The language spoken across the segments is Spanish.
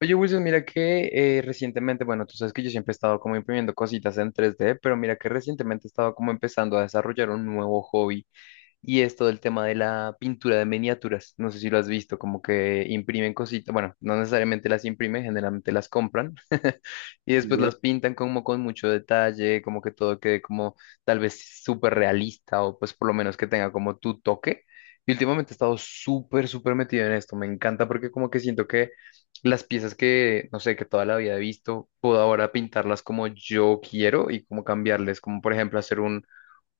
Oye, Wilson, mira que recientemente, bueno, tú sabes que yo siempre he estado como imprimiendo cositas en 3D, pero mira que recientemente he estado como empezando a desarrollar un nuevo hobby. Y es todo el tema de la pintura de miniaturas. No sé si lo has visto, como que imprimen cositas. Bueno, no necesariamente las imprimen, generalmente las compran. Y después Ya. las pintan como con mucho detalle, como que todo quede como tal vez súper realista o pues por lo menos que tenga como tu toque. Y últimamente he estado súper, súper metido en esto. Me encanta porque como que siento que las piezas que, no sé, que toda la vida he visto, puedo ahora pintarlas como yo quiero y como cambiarles, como por ejemplo hacer un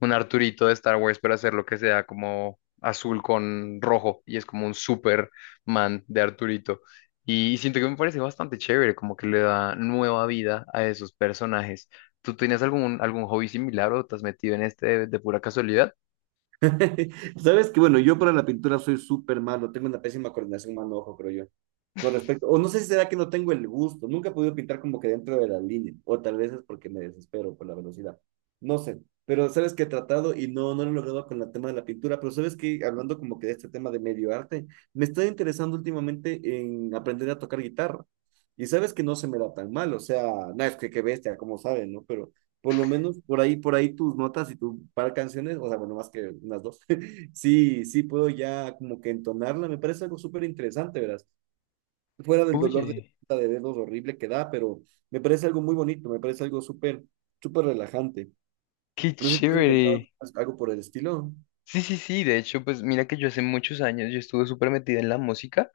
un Arturito de Star Wars, pero hacer lo que sea como azul con rojo y es como un Superman de Arturito. Y siento que me parece bastante chévere, como que le da nueva vida a esos personajes. ¿Tú tenías algún hobby similar o te has metido en este de pura casualidad? Sabes que, bueno, yo para la pintura soy súper malo, tengo una pésima coordinación mano-ojo, creo yo. Con respecto, o no sé si será que no tengo el gusto, nunca he podido pintar como que dentro de la línea, o tal vez es porque me desespero por la velocidad, no sé, pero sabes que he tratado y no lo he logrado con el tema de la pintura, pero sabes que hablando como que de este tema de medio arte, me está interesando últimamente en aprender a tocar guitarra, y sabes que no se me da tan mal, o sea, nada, es que qué bestia, como saben, ¿no? Por lo menos por ahí tus notas y tu par de canciones, o sea, bueno, más que unas dos, sí puedo ya como que entonarla, me parece algo súper interesante, ¿verdad? Fuera del Oye, de dedos horrible que da, pero me parece algo muy bonito, me parece algo súper relajante. qué No sé si tú has intentado chévere. algo por el estilo. Sí, sí, sí, de hecho, pues mira que yo hace muchos años yo estuve súper metida en la música.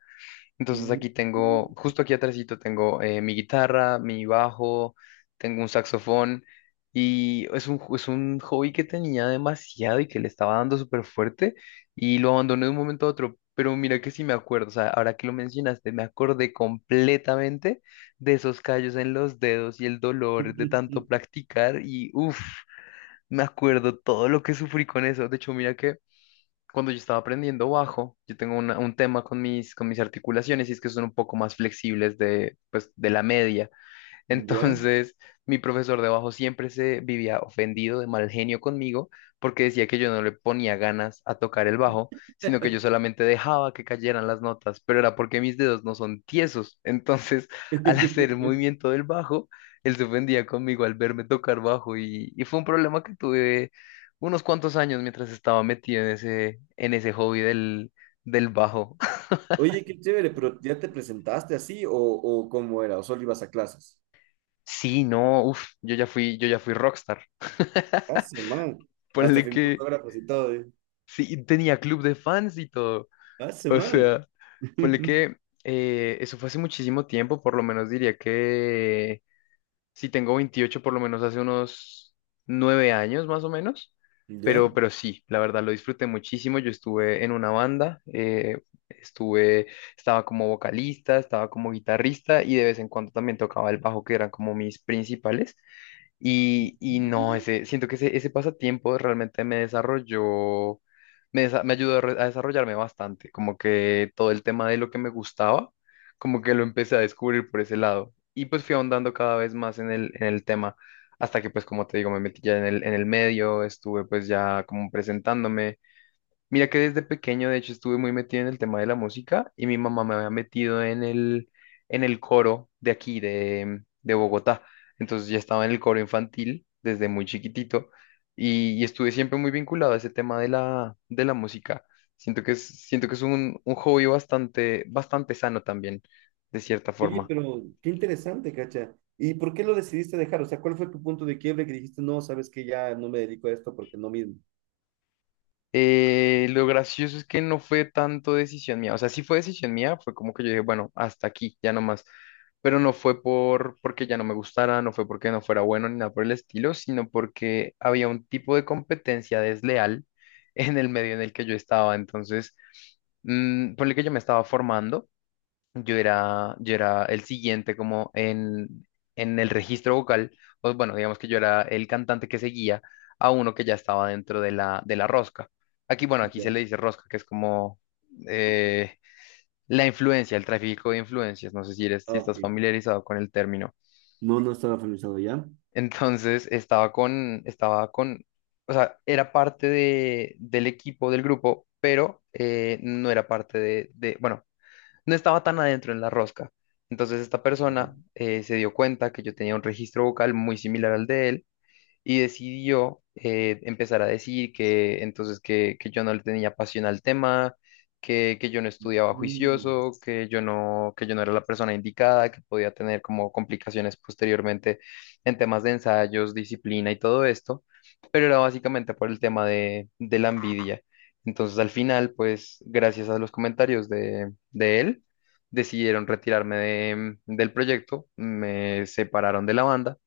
Entonces Mm. aquí tengo, justo aquí atrásito tengo mi guitarra, mi bajo, tengo un saxofón y es un hobby que tenía demasiado y que le estaba dando súper fuerte y lo abandoné de un momento a otro. Pero mira que sí me acuerdo, o sea, ahora que lo mencionaste, me acordé completamente de esos callos en los dedos y el dolor de tanto practicar y uff, me acuerdo todo lo que sufrí con eso. De hecho, mira que cuando yo estaba aprendiendo bajo, yo tengo un tema con mis articulaciones y es que son un poco más flexibles de, pues, de la media. Ya. Entonces, mi profesor de bajo siempre se vivía ofendido de mal genio conmigo porque decía que yo no le ponía ganas a tocar el bajo, sino que yo solamente dejaba que cayeran las notas, pero era porque mis dedos no son tiesos. Entonces, al hacer el movimiento del bajo, él se ofendía conmigo al verme tocar bajo y fue un problema que tuve unos cuantos años mientras estaba metido en ese hobby del bajo. Oye, qué chévere, pero ¿ya te presentaste así o cómo era? ¿O solo ibas a clases? Sí, no, uff, yo ya fui rockstar. Hace man. Hasta Ponle firmó que autógrafos y todo, ¿eh? Sí, y tenía club de fans y todo. Hace O man. sea, ponle que eso fue hace muchísimo tiempo, por lo menos diría que si tengo 28 por lo menos hace unos 9 años más o menos. ¿Ya? Pero sí, la verdad lo disfruté muchísimo. Yo estuve en una banda, estuve, estaba como vocalista, estaba como guitarrista y de vez en cuando también tocaba el bajo, que eran como mis principales. Y no, siento que ese pasatiempo realmente me desarrolló, me ayudó a desarrollarme bastante, como que todo el tema de lo que me gustaba, como que lo empecé a descubrir por ese lado. Y pues fui ahondando cada vez más en el tema, hasta que pues como te digo, me metí ya en el medio, estuve pues ya como presentándome. Mira que desde pequeño, de hecho, estuve muy metido en el tema de la música y mi mamá me había metido en el coro de aquí, de Bogotá. Entonces ya estaba en el coro infantil desde muy chiquitito y estuve siempre muy vinculado a ese tema de la música. Siento que es un hobby bastante, bastante sano también, de cierta Oye, forma. pero qué interesante, Cacha. ¿Y por qué lo decidiste dejar? O sea, ¿cuál fue tu punto de quiebre que dijiste, no, sabes que ya no me dedico a esto porque no mismo? Lo gracioso es que no fue tanto decisión mía, o sea, sí fue decisión mía, fue como que yo dije, bueno, hasta aquí, ya no más, pero no fue por porque ya no me gustara, no fue porque no fuera bueno ni nada por el estilo, sino porque había un tipo de competencia desleal en el medio en el que yo estaba, entonces, ponle que yo me estaba formando yo era el siguiente como en el registro vocal, pues bueno, digamos que yo era el cantante que seguía a uno que ya estaba dentro de la rosca. Aquí, bueno, aquí se Ya. le dice rosca, que es como eh, la influencia, el tráfico de influencias, no sé si eres, Ah, si ok. estás familiarizado con el término. No, no estaba familiarizado ya. Entonces, o sea, era parte del equipo, del grupo, pero no era parte bueno, no estaba tan adentro en la rosca. Entonces esta persona se dio cuenta que yo tenía un registro vocal muy similar al de él y decidió empezar a decir que entonces que yo no le tenía pasión al tema, que yo no estudiaba Mm. juicioso, que yo no era la persona indicada, que podía tener como complicaciones posteriormente en temas de ensayos, disciplina y todo esto, pero era básicamente por el tema de la envidia. Entonces al final, pues gracias a los comentarios de él, decidieron retirarme del proyecto, me separaron de la banda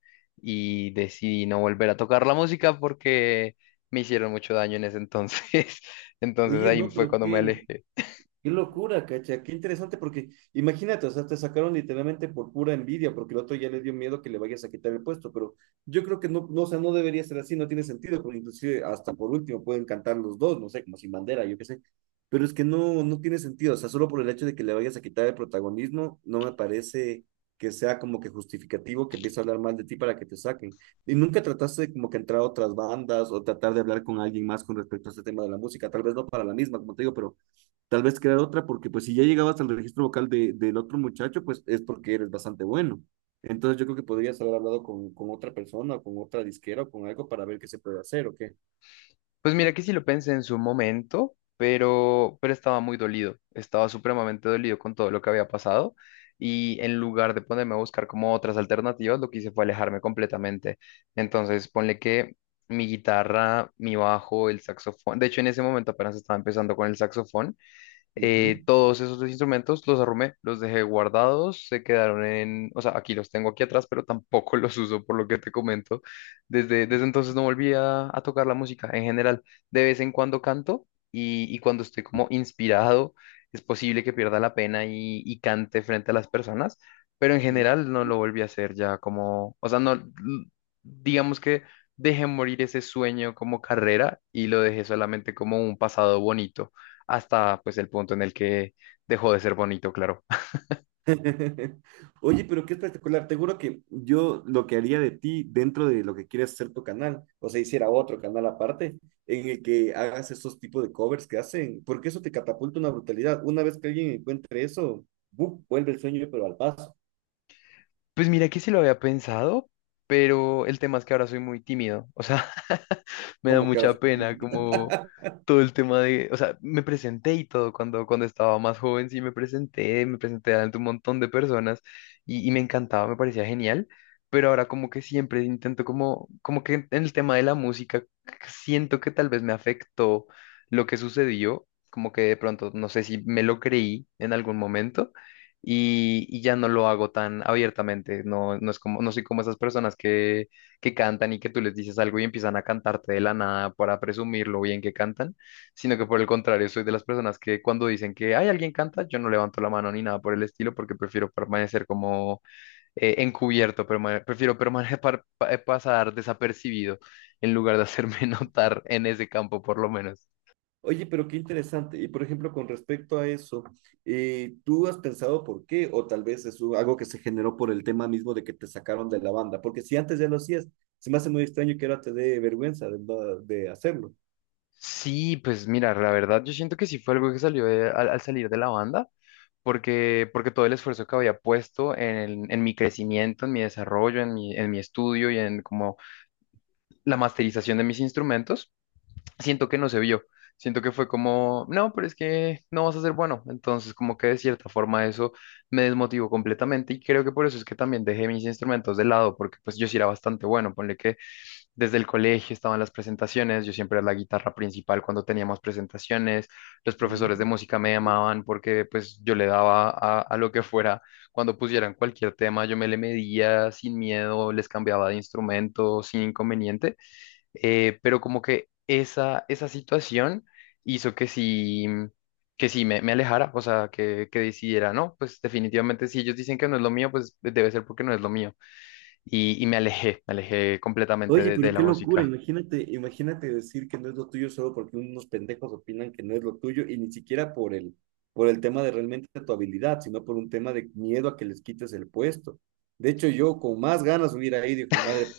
y decidí no volver a tocar la música porque me hicieron mucho daño en ese entonces. Entonces Oye, ahí no, fue cuando me alejé. qué locura, cacha, qué interesante, porque imagínate, o sea, te sacaron literalmente por pura envidia, porque el otro ya le dio miedo que le vayas a quitar el puesto, pero yo creo que no, no, o sea, no debería ser así, no tiene sentido, porque inclusive hasta por último pueden cantar los dos, no sé, como sin bandera, yo qué sé, pero es que no, no tiene sentido, o sea, solo por el hecho de que le vayas a quitar el protagonismo, no me parece que sea como que justificativo que empiece a hablar mal de ti para que te saquen. Y nunca trataste de como que entrar a otras bandas o tratar de hablar con alguien más con respecto a este tema de la música, tal vez no para la misma, como te digo, pero tal vez crear otra, porque pues si ya llegabas al registro vocal de, del otro muchacho, pues es porque eres bastante bueno. Entonces yo creo que podrías haber hablado con otra persona, o con otra disquera, o con algo para ver qué se puede hacer o qué. Pues mira que sí lo pensé en su momento, pero estaba muy dolido, estaba supremamente dolido con todo lo que había pasado. Y en lugar de ponerme a buscar como otras alternativas, lo que hice fue alejarme completamente. Entonces, ponle que mi guitarra, mi bajo, el saxofón, de hecho en ese momento apenas estaba empezando con el saxofón. Ujú. Todos esos dos instrumentos los arrumé, los dejé guardados, se quedaron o sea, aquí los tengo aquí atrás, pero tampoco los uso por lo que te comento. Desde entonces no volví a tocar la música en general. De vez en cuando canto y cuando estoy como inspirado, es posible que pierda la pena y cante frente a las personas, pero en Mm. general no lo volví a hacer ya como, o sea, no, digamos que dejé morir ese sueño como carrera y lo dejé solamente como un pasado bonito hasta pues el punto en el que dejó de ser bonito, claro. Oye, pero qué espectacular. Te juro que yo lo que haría de ti dentro de lo que quieres hacer tu canal, o sea, hiciera otro canal aparte en el que hagas esos tipos de covers que hacen, porque eso te catapulta una brutalidad. Una vez que alguien encuentre eso, ¡buf! Vuelve el sueño, pero al paso. Pues mira que sí lo había pensado, pero el tema es que ahora soy muy tímido, o sea, me da Como que ahora. mucha pena como todo el tema o sea, me presenté y todo cuando, cuando estaba más joven, sí me presenté ante un montón de personas y me encantaba, me parecía genial, pero ahora como que siempre intento como que en el tema de la música siento que tal vez me afectó lo que sucedió, como que de pronto no sé si me lo creí en algún momento y ya no lo hago tan abiertamente. No, no no soy como esas personas que cantan y que tú les dices algo y empiezan a cantarte de la nada para presumir lo bien que cantan, sino que por el contrario, soy de las personas que cuando dicen que hay alguien canta, yo no levanto la mano ni nada por el estilo porque prefiero permanecer como encubierto, prefiero permanecer, pasar desapercibido en lugar de hacerme notar en ese campo por lo menos. Oye, pero qué interesante. Y por ejemplo, con respecto a eso, ¿tú has pensado por qué? O tal vez es algo que se generó por el tema mismo de que te sacaron de la banda. Porque si antes ya lo hacías, se me hace muy extraño que ahora te dé vergüenza de, de hacerlo. Sí, pues mira, la verdad yo siento que sí fue algo que salió al salir de la banda. Porque todo el esfuerzo que había puesto en mi crecimiento, en mi desarrollo, en mi estudio y en como la masterización de mis instrumentos, siento que no se vio. Siento que fue como, no, pero es que no vas a ser bueno. Entonces, como que de cierta forma eso me desmotivó completamente y creo que por eso es que también dejé mis instrumentos de lado, porque pues yo sí era bastante bueno. Ponle que desde el colegio estaban las presentaciones, yo siempre era la guitarra principal cuando teníamos presentaciones, los Mm. profesores de música me llamaban porque pues yo le daba a lo que fuera, cuando pusieran cualquier tema yo me le medía sin miedo, les cambiaba de instrumento sin inconveniente, pero como que esa situación hizo que sí, que sí me alejara, o sea, que decidiera, no, pues definitivamente si ellos dicen que no es lo mío, pues debe ser porque no es lo mío y me alejé completamente Oye, de pero la qué locura. música. Imagínate, imagínate decir que no es lo tuyo solo porque unos pendejos opinan que no es lo tuyo y ni siquiera por el tema de realmente tu habilidad, sino por un tema de miedo a que les quites el puesto. De hecho, yo con más ganas hubiera ido, hijo de madre,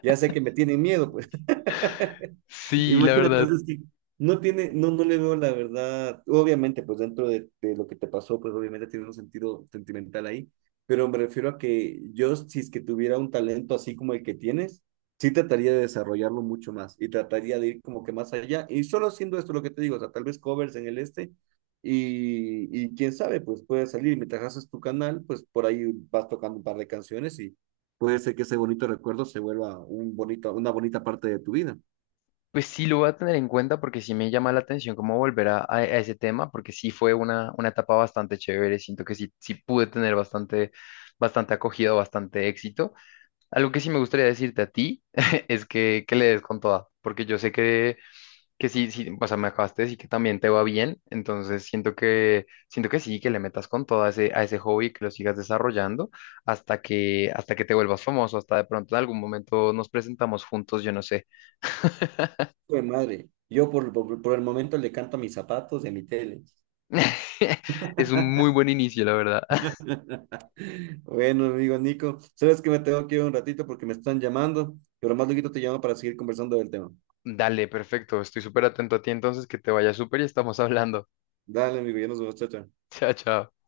ya sé que me tienen miedo, pues. Sí, la Imagínate, verdad, entonces que no tiene, no, no le veo la verdad. Obviamente, pues dentro de lo que te pasó, pues obviamente tiene un sentido sentimental ahí, pero me refiero a que yo, si es que tuviera un talento así como el que tienes, sí trataría de desarrollarlo mucho más y trataría de ir como que más allá. Y solo haciendo esto, lo que te digo, o sea, tal vez covers en el este y quién sabe, pues puede salir. Mientras haces tu canal, pues por ahí vas tocando un par de canciones y puede ser que ese bonito recuerdo se vuelva un bonito, una bonita parte de tu vida. pues sí lo voy a tener en cuenta porque sí me llama la atención cómo volver a ese tema, porque sí fue una etapa bastante chévere, siento que sí, sí pude tener bastante, bastante acogida, bastante éxito. Algo que sí me gustaría decirte a ti es que le des con toda, porque yo sé que sí, sí, o sea, me acabaste de decir que también te va bien, entonces siento que sí, que le metas con todo a ese hobby, que lo sigas desarrollando hasta que te vuelvas famoso, hasta de pronto en algún momento nos presentamos juntos, yo no sé. Hijo de madre. Yo por el momento le canto a mis zapatos y a mi tele. Es un muy buen inicio, la verdad. Bueno, amigo Nico, sabes que me tengo que ir un ratito porque me están llamando, pero más luego te llamo para seguir conversando del tema. Dale, perfecto, estoy súper atento a ti entonces, que te vaya súper y estamos hablando. Dale, amigo, ya nos vemos, chao, chao. Chao, chao.